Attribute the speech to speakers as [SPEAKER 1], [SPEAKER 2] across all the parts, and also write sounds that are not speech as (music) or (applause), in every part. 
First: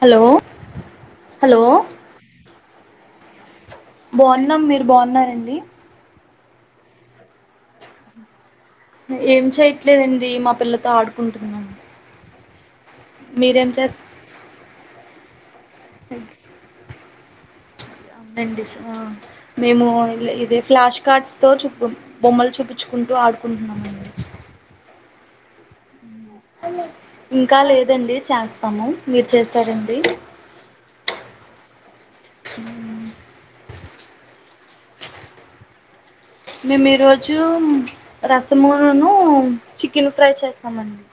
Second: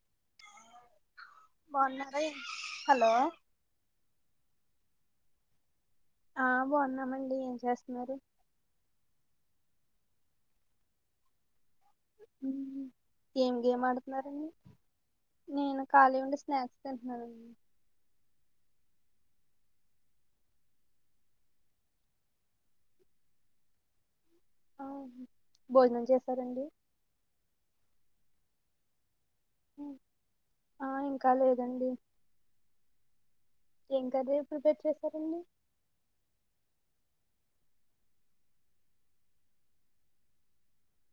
[SPEAKER 1] Hello hello
[SPEAKER 2] బాగున్నారా hello
[SPEAKER 1] బాగున్నాం మీరు బాగున్నారండి
[SPEAKER 2] ఆ బాగున్నామండి ఏం చేస్తున్నారు
[SPEAKER 1] ఏం చేయట్లేదండి మా పిల్లతో ఆడుకుంటున్నాం
[SPEAKER 2] ఏం
[SPEAKER 1] మీరేం
[SPEAKER 2] గేమ్
[SPEAKER 1] చేస్
[SPEAKER 2] ఆడుతున్నారండి నేను ఖాళీ ఉండి స్నాక్స్ తింటున్నానుండి
[SPEAKER 1] అవునండి మేము ఇదే ఫ్లాష్ కార్డ్స్ తో చుపూ బొమ్మలు చూపించుకుంట టు ఆడుకుంటున్నామండి
[SPEAKER 2] ఆ భోజనం చేసరండి
[SPEAKER 1] ఇంకా లేదండి చేస్తాము. మీరు చేసారండి
[SPEAKER 2] ఆ ఇంకా లేదండి ఏం కర్రి ప్రిపేర్ చేశారండి
[SPEAKER 1] మేము ఈరోజు రసమూను చికెన్ ఫ్రై చేస్తామండి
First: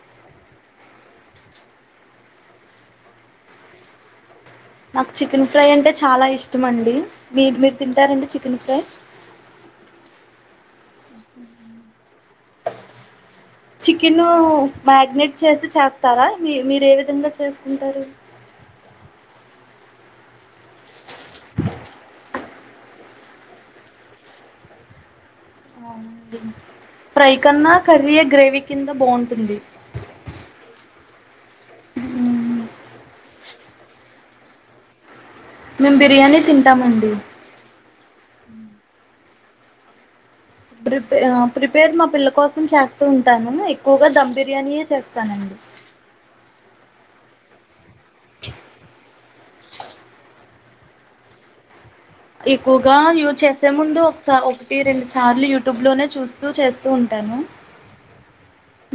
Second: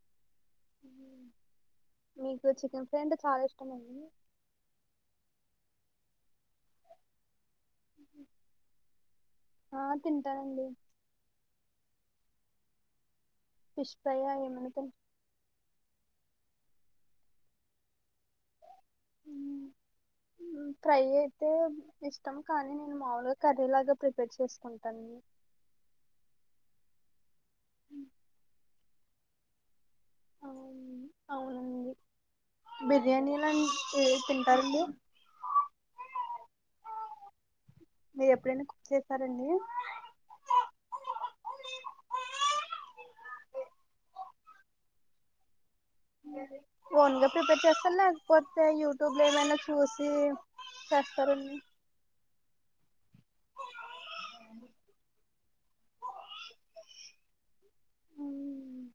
[SPEAKER 2] మీకు చికెన్ ఫ్రై అంటే చాలా ఇష్టమండి
[SPEAKER 1] నాకు చికెన్ ఫ్రై అంటే చాలా ఇష్టం ఇష్టమండి మీది మీరు తింటారండి చికెన్ ఫ్రై
[SPEAKER 2] ఆ తింటానండి ఫిష్ ఫ్రై
[SPEAKER 1] చికెన్
[SPEAKER 2] ఏమైనా తింటా
[SPEAKER 1] మ్యగినేట్ చేసి చేస్తారా మీ మీరు ఏ విధంగా చేసుకుంటారు
[SPEAKER 2] ఫ్రై అయితే ఇష్టం కానీ నేను మామూలుగా కర్రీ లాగా ప్రిపేర్ చేసుకుంటాను
[SPEAKER 1] అవున ఫ్రై కన్నా కర్రీఏ గ్రేవీ కింద బాగుంటుంది
[SPEAKER 2] అవునండి ఏ తింటారండి
[SPEAKER 1] మేము బిర్యానీ తింటామండి
[SPEAKER 2] మీరు ఎప్పుడైనా కుక్ చేసారండి
[SPEAKER 1] ప్రిపే ప్రిపేర్ మా పిల్ల కోసం చేస్తూ ఉంటాను ఎక్కువగా ధమ్ బిర్యానియే చేస్తానండి
[SPEAKER 2] ఫోన్గా ప్రిపేర్ చేస్తారు లేకపోతే యూట్యూబ్ లో ఏమైనా చూసి చేస్తారా అండి
[SPEAKER 1] ఎక్కువగా యూజు చేసే ముందు ఒకస ఒకటి రెండు సార్లు యూట్యూబ్ లోనే చూస్తూ చేస్తూ ఉంట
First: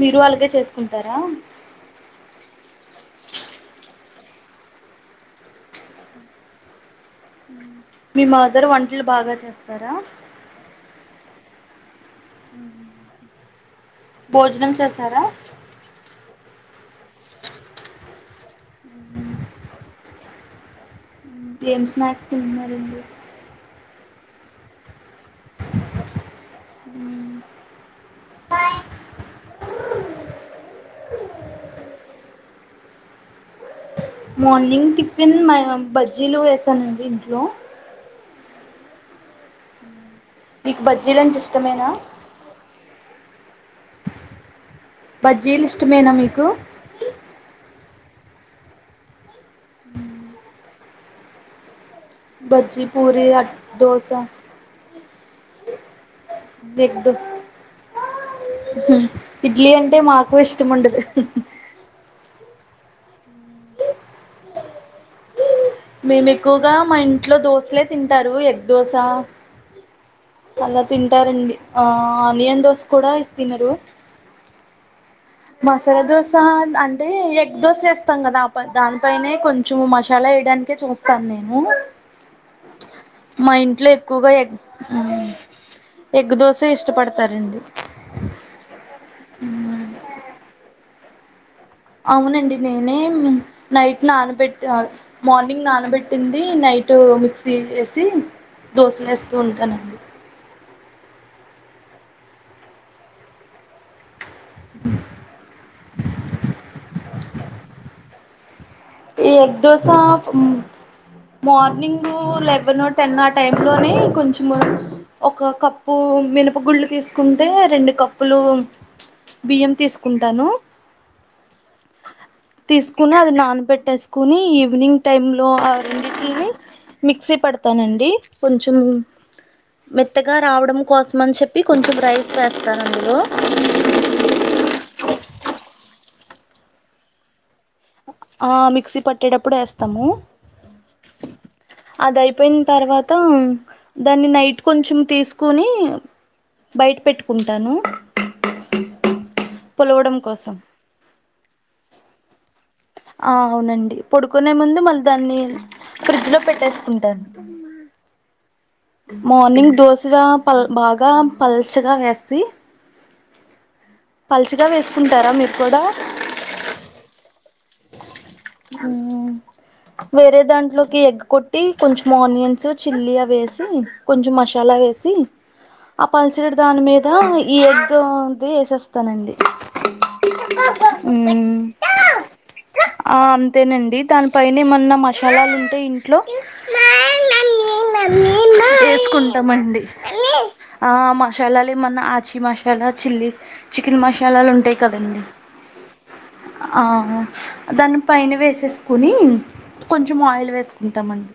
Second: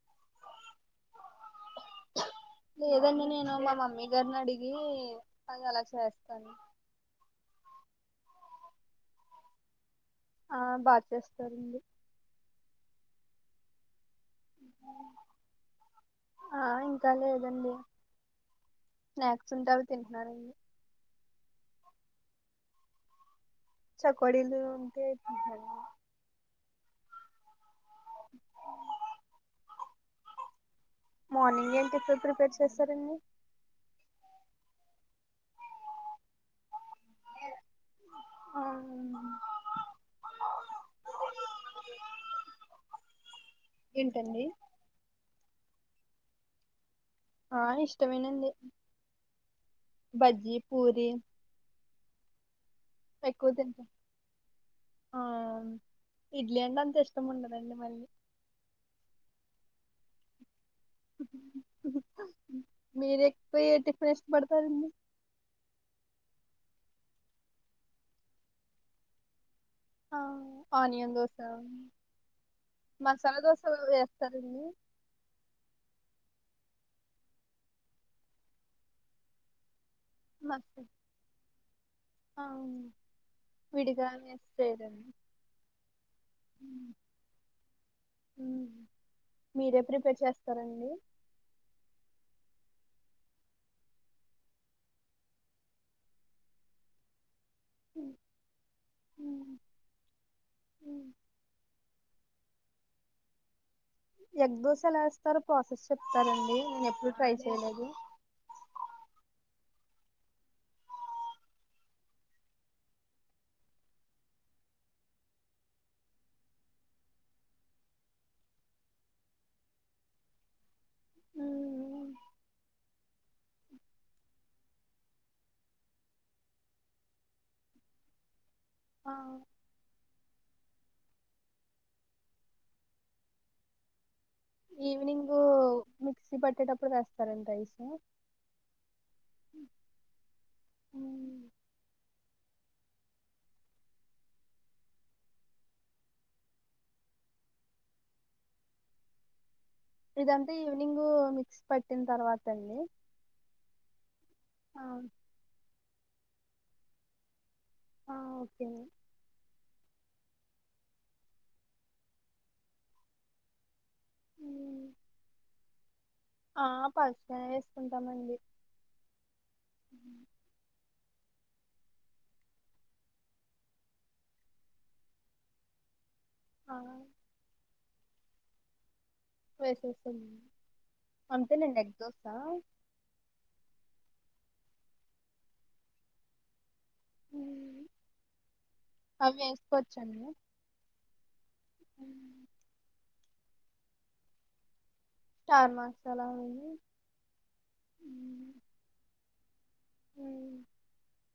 [SPEAKER 1] మీరు అలాగే చేసుకుంటారా
[SPEAKER 2] లేదండి నేను మా మమ్మీ గారిని అడిగి అది అలా చేస్తాను
[SPEAKER 1] మీ మదర్ వంటలు బాగా చేస్తారా
[SPEAKER 2] ఆ బాగా చేస్తారండి
[SPEAKER 1] భోజనం చేసారా
[SPEAKER 2] ఆ ఇంకా లేదండి స్నాక్స్ ఉంటే అవి తింటున్నారండి
[SPEAKER 1] ఏం స్నాక్స్ తింటున్నారండి
[SPEAKER 2] చకోడిలు అంతే
[SPEAKER 1] అ
[SPEAKER 2] మార్నింగ్ ఏం టిఫిన్ ప్రిపేర్ చేస్త సరేనే
[SPEAKER 1] మార్నింగ్ టిఫిన్ మ బజ్జీలు వేసానండి ఇంట్లో
[SPEAKER 2] ఆహా
[SPEAKER 1] మీకు బజ్జీల అంటే ఇష్టమేనా
[SPEAKER 2] ఏంటండి
[SPEAKER 1] బజ్జీలిస్టమేనా మీకు
[SPEAKER 2] ఆ ఇష్టమేనండి బజ్జీ పూరి
[SPEAKER 1] బజి పూరి
[SPEAKER 2] ఎక్కువ
[SPEAKER 1] అట్
[SPEAKER 2] తింటాం
[SPEAKER 1] దోసా
[SPEAKER 2] ఆ ఇడ్లీ అంటే అంత ఇష్టం ఉండదండి మళ్ళీ
[SPEAKER 1] ఇడ్లీ అంటే మాకు ఇష్టముండదు
[SPEAKER 2] మీరు ఎక్కు ఏ టిఫిన్ ఇష్టపడతారండి
[SPEAKER 1] మేము ఎక్కువగా మా ఇంట్లో దోశలే తింటారు ఎగ్ దోశ
[SPEAKER 2] ఆ
[SPEAKER 1] అలా
[SPEAKER 2] ఆనియన్ దోశ
[SPEAKER 1] తింటారండి ఆ ఆనియన్ దోశ కూడా ఇస్
[SPEAKER 2] మసాలా దోశ
[SPEAKER 1] తినరు
[SPEAKER 2] వేస్తారండి
[SPEAKER 1] మసాలా దోస అంటే ఎగ్ దోశ వేస్తాం కదా ఆప దానిపైనే కొంచెం మష్ చాలెయడానికే
[SPEAKER 2] మస్త్
[SPEAKER 1] చూస్తాను నేను
[SPEAKER 2] ఆ
[SPEAKER 1] మా ఇంట్లో
[SPEAKER 2] విడిగా
[SPEAKER 1] ఎక్కువగా
[SPEAKER 2] వేసి
[SPEAKER 1] ఎగ్
[SPEAKER 2] చేయరండి
[SPEAKER 1] ఎగ్గు దోషె
[SPEAKER 2] ఉమ్,
[SPEAKER 1] ఇష్టపడతారండి ఊ
[SPEAKER 2] సరేండి
[SPEAKER 1] అవునండి నేనే నైట్ నానబెట్టి ఆ మార్నింగ్ నానబెట్టింది నైట్ నైటు మిక్స్ తీయెసి
[SPEAKER 2] ఉమ్,
[SPEAKER 1] దోసలేస్తూ
[SPEAKER 2] ఉమ్,
[SPEAKER 1] ఉంటానండి
[SPEAKER 2] ఉమ్. ఎగ్ దోశ ఎలా ఏస్తారో ప్రాసెస్ చెప్తారండి నేను ఎప్పుడు ట్రై చేయలేదు
[SPEAKER 1] ఈ ఎగ్ దోసా ఉమ్ మార్నింగు లెవెనొ టెన్ ఆ టై లోనే కొంచెము ఒక కప్పు మినప గుళ్ళు తీసుకుంటే రెండు కప్పులు బియ్యం తీసుకుంటాను
[SPEAKER 2] ఉమ్,
[SPEAKER 1] తీసుకుని అది నానబెట్టేసుకుని ఈవినింగ్ టైమ్ లో ఆ రెండిటిల్ని మిక్సీ పడతానండి కొంచెం
[SPEAKER 2] ఆ,
[SPEAKER 1] మెత్ త్తగా రావడం కోసం అని చెప్పి కొంచెం రైస్ వేస్తారు అందులో
[SPEAKER 2] ఈవినింగ్ మిక్సీ పట్టేటప్పుడు వేస్తారండి రైస్
[SPEAKER 1] ఆ మిక్సీ పట్టేటప్పుడు వేస్తాము అద అయిపోయిన తర్వాత దాన్ని నైట్ కొంచెం తీసుకుని బయట పెట్టుకుంటాను పులవడం
[SPEAKER 2] ఇదంతే
[SPEAKER 1] కోసం
[SPEAKER 2] ఈవినింగ్ మిక్స్ పట్టిన తర్వాత అండి
[SPEAKER 1] ఆ అవునండి పడుకునే ముందు
[SPEAKER 2] ఆ
[SPEAKER 1] మళ్ళీ దాన్ని ఫ్రిడ్జ్ లో పెట్టేసుకుంటాను
[SPEAKER 2] ఆవ్
[SPEAKER 1] మార్నింగ్ దోశ పల్ బాగా పల్చగా వేసి
[SPEAKER 2] అండి
[SPEAKER 1] పలుచగా వేసుకుంటారా మీరు కూడా
[SPEAKER 2] ఆ పల్
[SPEAKER 1] ఊ వేరే దాంట్లోకి ఎగ్ కొట్ పెట్టి కొంచెం ఆనియన్స్ చిల్లీ అ వేసి కొంచెం మసాలా వేసి ఆ పల్చటి
[SPEAKER 2] ఆ
[SPEAKER 1] దాని మీద ఈ ఎగ్ ది వేసెస్
[SPEAKER 2] వేసేసానండి
[SPEAKER 1] మ్మ్
[SPEAKER 2] అంతేలెండి ఎగ్ దోస
[SPEAKER 1] ఆ అంతేనండి దానిపైనే ఏమన్నా మసాలాలు ఉంటే ఇంట్లో
[SPEAKER 2] అవి
[SPEAKER 1] ఏసుకుంటామండి
[SPEAKER 2] వేసుకోవచ్చండి
[SPEAKER 1] ఆ మ మషాలాలు ఏమన్నా ఆచి మషాలా చిల్లీ చికెన్ మషాలాలు ఉంటాయి కదండి
[SPEAKER 2] స్టార్ మసాలా అవిని
[SPEAKER 1] ఆ ఆ దాని పైన వేసేసుకుని కొంచెం ఆయిల్
[SPEAKER 2] మ్మ్.
[SPEAKER 1] వేసుకుంటామండి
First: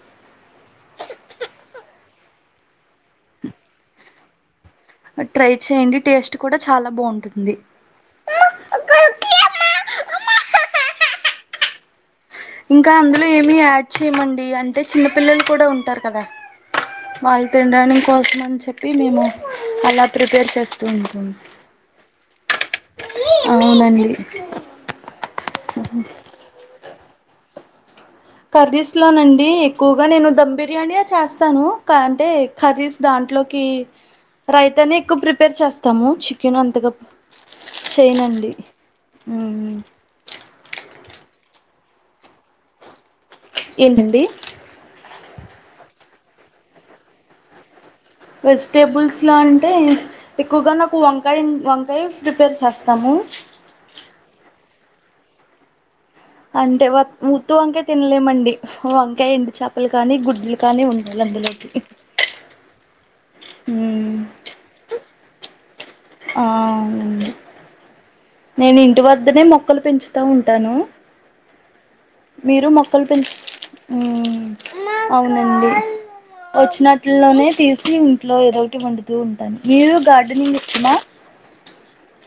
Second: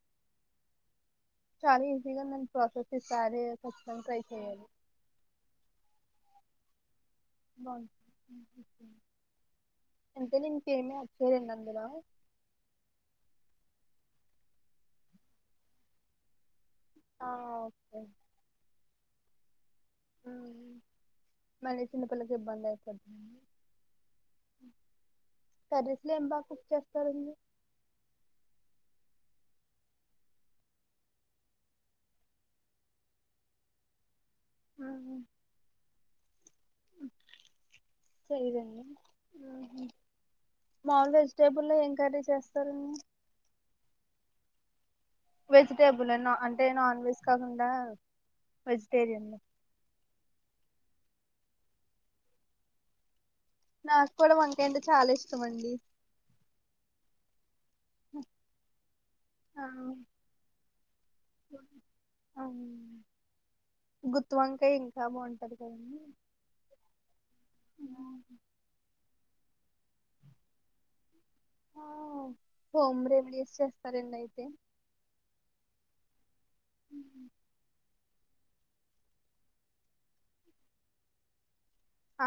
[SPEAKER 2] చాలా ఈజీగా ఉందండి ప్రాసెస్ ఈసారి ఖచ్చితంగా ట్రై చెయాలి
[SPEAKER 1] ట్రై చేయండి టేస్ట్ కూడా చాలా బాగుం
[SPEAKER 2] అంతేన ఇంకేమి ఆడ్ చేయ (unintelligible) హలో
[SPEAKER 1] ఇంకా అందులో ఏమి యాడ్ చేయమండి అంటే చిన్న పిల్లలు కూడా ఉంటారు కదా
[SPEAKER 2] ఆ
[SPEAKER 1] వాళ్ళు
[SPEAKER 2] ఓకే
[SPEAKER 1] తిడానికోసం అని చెప్పి మేము అలా ప్రిపేర్
[SPEAKER 2] మ్మ్.
[SPEAKER 1] చేస్తూ ఉంటాం
[SPEAKER 2] మళ్ళీ చిన్నపిల్లకి ఇబ్బంది అయిపోద్ది
[SPEAKER 1] అవునండి
[SPEAKER 2] కరిస్లేం బా కుక్ చేస్తారండి
[SPEAKER 1] కర్రీస్ లోనండి ఎక్కువుగా నేను ధమ్ బిర్యానియే చేస్తాను కా అంటే కర్రీస్ దాంట దాంట్లోకి రైతానే ఎక్కువ ప్రిపేర్ చేస్తాము నేను అంతగా చేయనుండి
[SPEAKER 2] స్టేబుల్లో లో ఎం కర్రీ చేస్తారు
[SPEAKER 1] ఏంటండి
[SPEAKER 2] వెజిటేబుల్నా అంటే నాన్ వెజ్ కాకుండా వెజిటేరియన్
[SPEAKER 1] వెజిటేబుల్స్లో అంటే ఎక్కువగా నాకు వంకాయ వంకాయ ప్రిపేర్ చేస్తాము
[SPEAKER 2] నాకు కూడా వంకాయ అంటే చాలా ఇష్టము అండి
[SPEAKER 1] అంటే వుత్తు వంకాయ తినలేమండి వంకాయ ఎండు
[SPEAKER 2] ఆ
[SPEAKER 1] చేపలు కానీ గుడ్డులు కానీ ఉండాలి అందులోకి
[SPEAKER 2] అవు గుత్ వంకాయి ఇంకా బాగుంటది కదండి
[SPEAKER 1] ఆ నేను ఇంటి వద్దనే మొక్కలు పెంచుతా ఉంటాను
[SPEAKER 2] ఆ
[SPEAKER 1] మీరు
[SPEAKER 2] హోమ్
[SPEAKER 1] మొక్కలు పెంచ
[SPEAKER 2] రెమెడీస్ చేస్తారండి
[SPEAKER 1] హ్మ్
[SPEAKER 2] అయితే
[SPEAKER 1] అవునండి వచ్చినట్లోనే తీసి ఇట్లో ఏద ఒకటి వంతూ ఉంటాను మీరు గార్డెనింగ్ ఇష్టమా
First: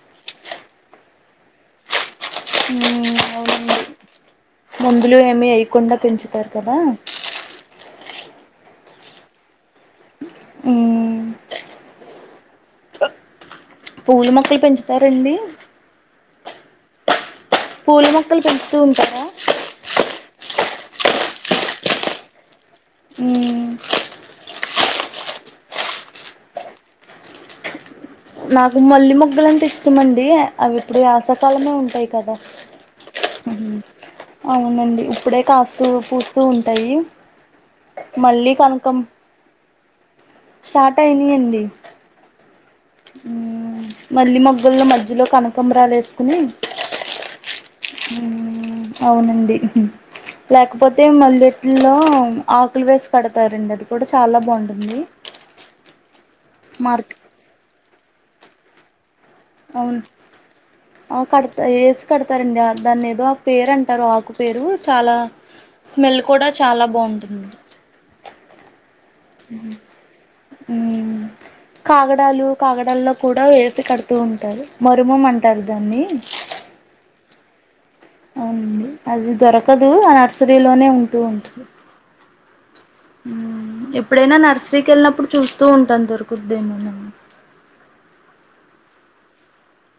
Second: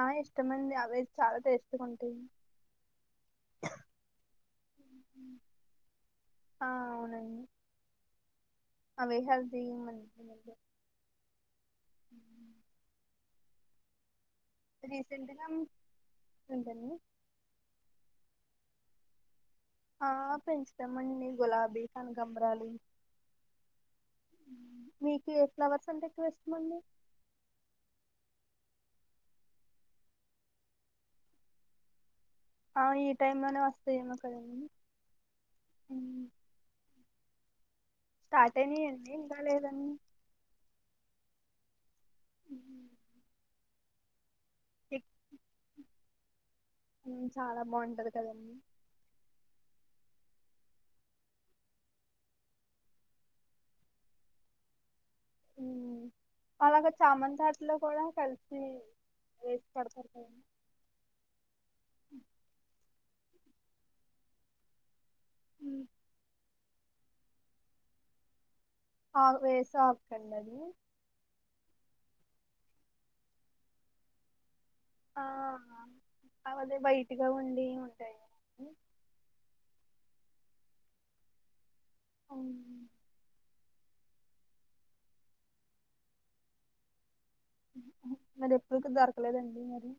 [SPEAKER 2] ఆ ఇష్టమండి అవి చాలా టేస్ట్ ఉంటాయి
[SPEAKER 1] మ్మ్ ముందులు ఏమి అయ్యకుండా పెంచుతారు
[SPEAKER 2] ఆ
[SPEAKER 1] కదా
[SPEAKER 2] అవునండి అవే హెల్తీ
[SPEAKER 1] పూల మొక్కలు పెంచుతారండి
[SPEAKER 2] అంతం
[SPEAKER 1] పుల మొక్కలు పెంచుతు ఉంటరా
[SPEAKER 2] ఆ పెంచుతామండి గులాబీ కనకంబరాలు
[SPEAKER 1] మ్మ్
[SPEAKER 2] మీకు ఏ ఫ్లవర్స్ అంతా ఎక్కువ ఇష్టమండి
[SPEAKER 1] నాకు మల్లి ముగ్గులంటే ఇష్టమండి అవి ఇప్పుడు యాసాకాలమే ఉంటాయి కదా
[SPEAKER 2] ఆ ఈ టైమ్ లోనే వస్తాయేమో కదండి
[SPEAKER 1] అవునండి ఇప్పుడే కాస్తూ పూస్తూ ఉంటాయి మళ్ళీ
[SPEAKER 2] స్టార్ట్
[SPEAKER 1] కనకం
[SPEAKER 2] అయినాయండి ఇంకా లేదండీ
[SPEAKER 1] స్టార్ట్ అయినాయండి మల్లి మొగ్గుల్లో
[SPEAKER 2] ఎక్-
[SPEAKER 1] మధ్యలో కనకంబరాలు వేసుకుని
[SPEAKER 2] ఉమ్, చాలా బాగుంటది కదండి
[SPEAKER 1] హ్మ్ అవునండి లేకపోతే మల్లె ఇట్లో ఆకులు వేసి కడతారండి అది కూడా చాలా బాగుంటుంది
[SPEAKER 2] అలాగా
[SPEAKER 1] మార్క్
[SPEAKER 2] చామంతాటలో కూడా కలిసి వేసి
[SPEAKER 1] అవును
[SPEAKER 2] కడతారు కదండి
[SPEAKER 1] ఆ కడతా వేసి కడతారండి దాన్ని ఏదో పేరు అంటారు ఆకు పేరు చాలా
[SPEAKER 2] ఉమ్.
[SPEAKER 1] స్మెల్ కూడా చాలా బాగుంటుంది
[SPEAKER 2] ఆ వేసే ఆకండి అది
[SPEAKER 1] మ్మ్ కాగడాలు కాగడాల్లో కూడా వేసి కడుతూ ఉంటారు మరుమం అంటారు దాన్ని
[SPEAKER 2] ఇగా ఉంది
[SPEAKER 1] శ్రీ లోనే ఉంటూ ఉంటుంది
[SPEAKER 2] అఓ
[SPEAKER 1] ఎప్పుడైనా నర్సరీక్ వెళ్ళినప్పుడు చూస్తూ ఉంటా దొరుకుద్దేమోనని
[SPEAKER 2] అదెప్పుడుకి దొరకలేదండి మరి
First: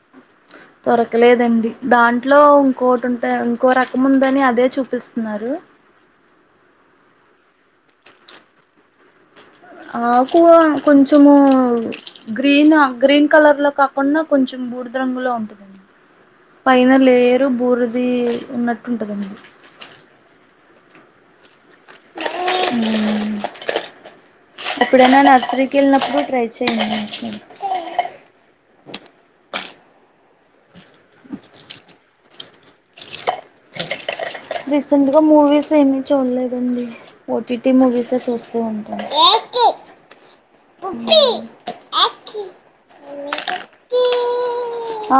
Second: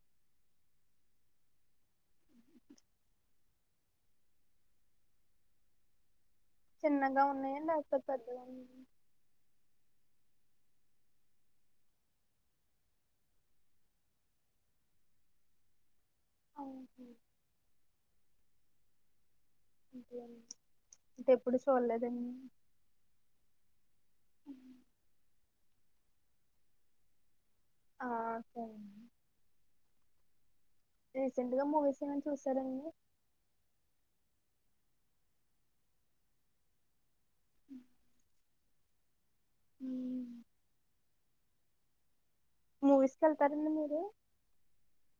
[SPEAKER 1] కలేదండి దాంట్లో ఇంకోటి ఉంటా ఇంకో రకం ఉందని అదే చూపిస్తున్నారు
[SPEAKER 2] చిన్నగా ఉన్నాయ లేక్పోతే పెద్దగా ఉన్నా
[SPEAKER 1] ఆకువా కొంచెమూ గ్రీన్ గ్రీన్ కలర్ లొ కాకుండా కొంచెం బూడిద రంగులో ఉంటదండి పైన లేయరు బూరిదీ ఉన్నట్టుంటదండి
[SPEAKER 2] అంటే ఎప్పుడు చూడలేదండి
[SPEAKER 1] ఎప్పుడనైనా నర్సరీక్ కెల్నప్పుడు ట్రై చేయండి
[SPEAKER 2] ఆ సరే రీసెంట్ గా మూవీస్ ఏవైన చూసారండీ
[SPEAKER 1] రీసెంట్గా మూవీస్ ఏమి చూడ్లేదండి ఓటిటి మూవీసె చూస్తూ ఉంటాం
[SPEAKER 2] మ్
[SPEAKER 1] (unintelligible)
[SPEAKER 2] మూవీస్కెళ్తారండి మీరు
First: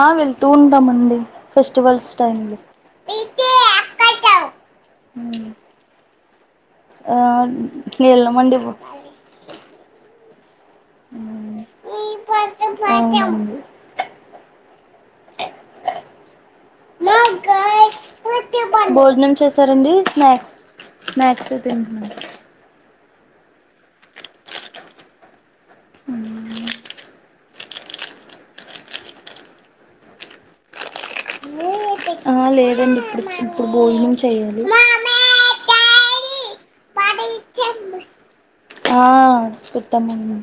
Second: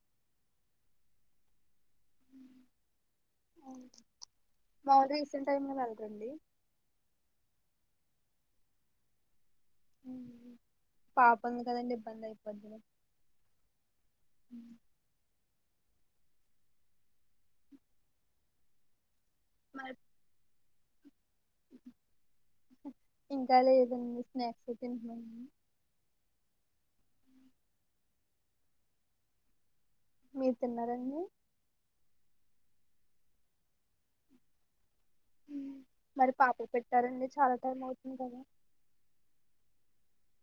[SPEAKER 1] ఆ వెళ్తూ ఉంటామండి ఫెస్టివల్స్ టైమ్ లో
[SPEAKER 2] మాముల్గా రీసెంట్ టైమ్ లొ వెల్రండి
[SPEAKER 1] ఆ ఎల్లమండి
[SPEAKER 2] మ్ పాప ఉంది కదండి ఇబ్బంది అయిపోద్ది
[SPEAKER 1] అవునండి భోజనం చేసారండీ
[SPEAKER 2] మరి
[SPEAKER 1] స్నాక్ స్నాక్స్ తింటు
[SPEAKER 2] ఇంకా లేదండి స్నాక్స్ తింట్నం
[SPEAKER 1] మ్
[SPEAKER 2] మీర్ తిన్నారండీ
[SPEAKER 1] ఆ లేదండి ఇప్పుడ్ ఇప్పుడు బోజనం చేయాలి
[SPEAKER 2] మరి పాప పెట్టారండి చాలా టైం అవుతుంది కదా
[SPEAKER 1] ఆ పెట్టామండి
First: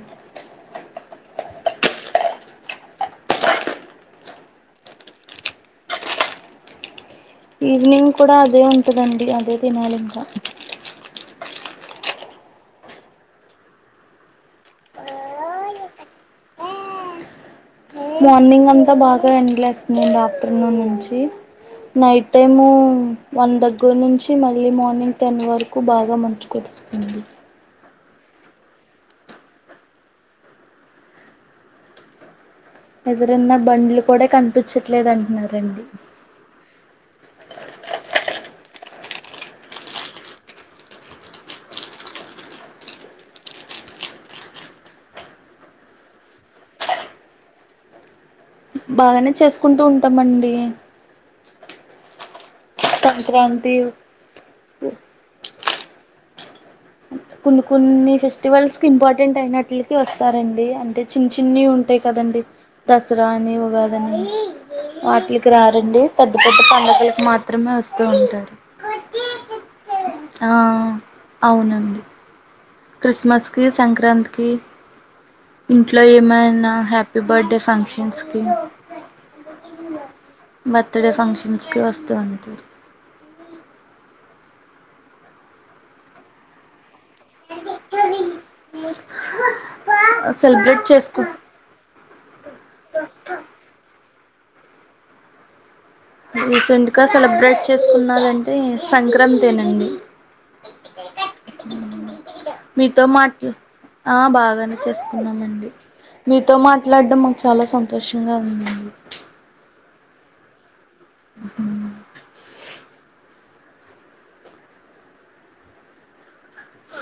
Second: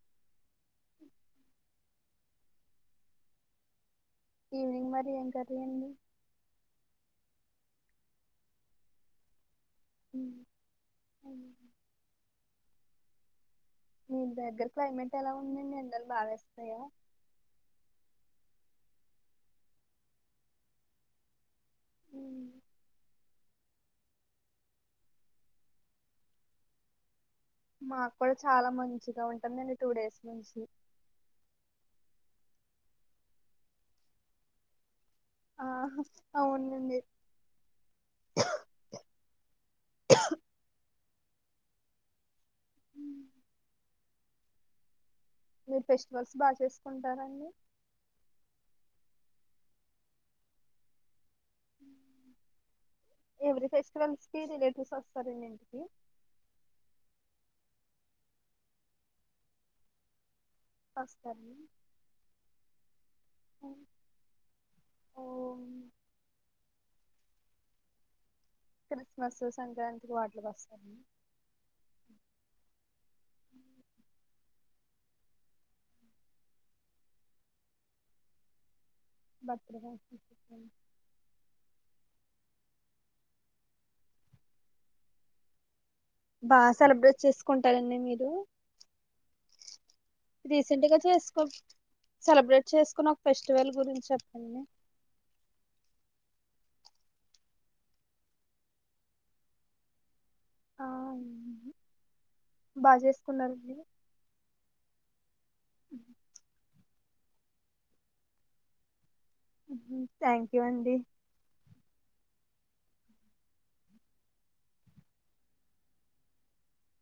[SPEAKER 2] ఈవినింగ్ మరి ఏం కర్రీ అండి
[SPEAKER 1] ఈవినింగ్ కడా అదే ఉంటదండి అదే తినాలి ఇంకా
[SPEAKER 2] అండి మీ దగ్గర క్లైమేట్ ఎలా ఉందండి ఎండలు బావేస్తున్నాయా
[SPEAKER 1] మార్నింగ్ అంతా బాగ ఎండ్లేస్తున్నాయ్ ఆఫ్టర్నూన్ నుంచీ నైట్ టైమూ వన్ దగ్గర్ నుంచి మళ్ళీ మార్నింగ్ టెన్ వరకు బాగా మంచుకురుస్తుంది
[SPEAKER 2] మాక్ కుడ చాలా మంచిగా ఉంటుందండి టూ డేస్ నుంచి
[SPEAKER 1] ఎదురున్న బండ్లు కూడా కనిపించట్లేదు
[SPEAKER 2] ఆ
[SPEAKER 1] అంటున్నారండి
[SPEAKER 2] అవునండి మీర్ ఫెస్టివల్స్ బాగ్ చేసుకుంటారాండి
[SPEAKER 1] బాగనే చేసుకుంటూ ఉంటమండీ
[SPEAKER 2] ఎవ్రీ
[SPEAKER 1] సంక్రాంతి
[SPEAKER 2] ఫెస్టివల్స్కి రిలేటివ్స్ వస్తారండి ఇంటికి
[SPEAKER 1] కొన్ని కొన్ని ఫెస్టివల్స్ కి ఇంపార్టెంట్ అయినట్లికి వస్తారండి అంటే చిన్ చిన్ని
[SPEAKER 2] వస్తారండి
[SPEAKER 1] ఉంటాయ్ కదండి దసరా అని ఉగాదని వాటిల్కి రారండి పెద్ద పెద్ద పండుగలకు మాత్రమే వస్తూ ఉంటారు
[SPEAKER 2] క్రిస్మస్ సంక్రాంతికి వాటిల్కి వస్తారు
[SPEAKER 1] క్రిస్మస్ కి సంక్రాంతికిి ఇంట్లో ఏమైనా హ్యాపీ బర్త్డే ఫంక్షన్స్ కి
[SPEAKER 2] బర్త్డే ఫంక్షన్స్
[SPEAKER 1] బర్త్డే ఫంక్షన్స్ కి వస్తూ ఉంటారు
[SPEAKER 2] బా సెలబ్రేట్ చేస్కుంటారండి మీరు
[SPEAKER 1] సెలబ్రేట్
[SPEAKER 2] రీసెంట్గా
[SPEAKER 1] చేసుకు
[SPEAKER 2] చేసుకో సెలబ్రేట్ చేసుకునే ఒక ఫెస్టివల్ గురించి చెప్పండి
[SPEAKER 1] రీసెంట్గా సెలబ్రేట్ చేసుకున్నానంటే సంక్రాంతేనండి
[SPEAKER 2] ఆ, బాగా
[SPEAKER 1] మీతో మాట్లు
[SPEAKER 2] చేసుకున్నారండి
[SPEAKER 1] ఆ బాగానే చేసుకున్నామండి మీతో మాట్లాడం మాకు చాలా సంతోషంగా ఉందండి
[SPEAKER 2] థ్యాక్ యూ అండి
[SPEAKER 1] ఆ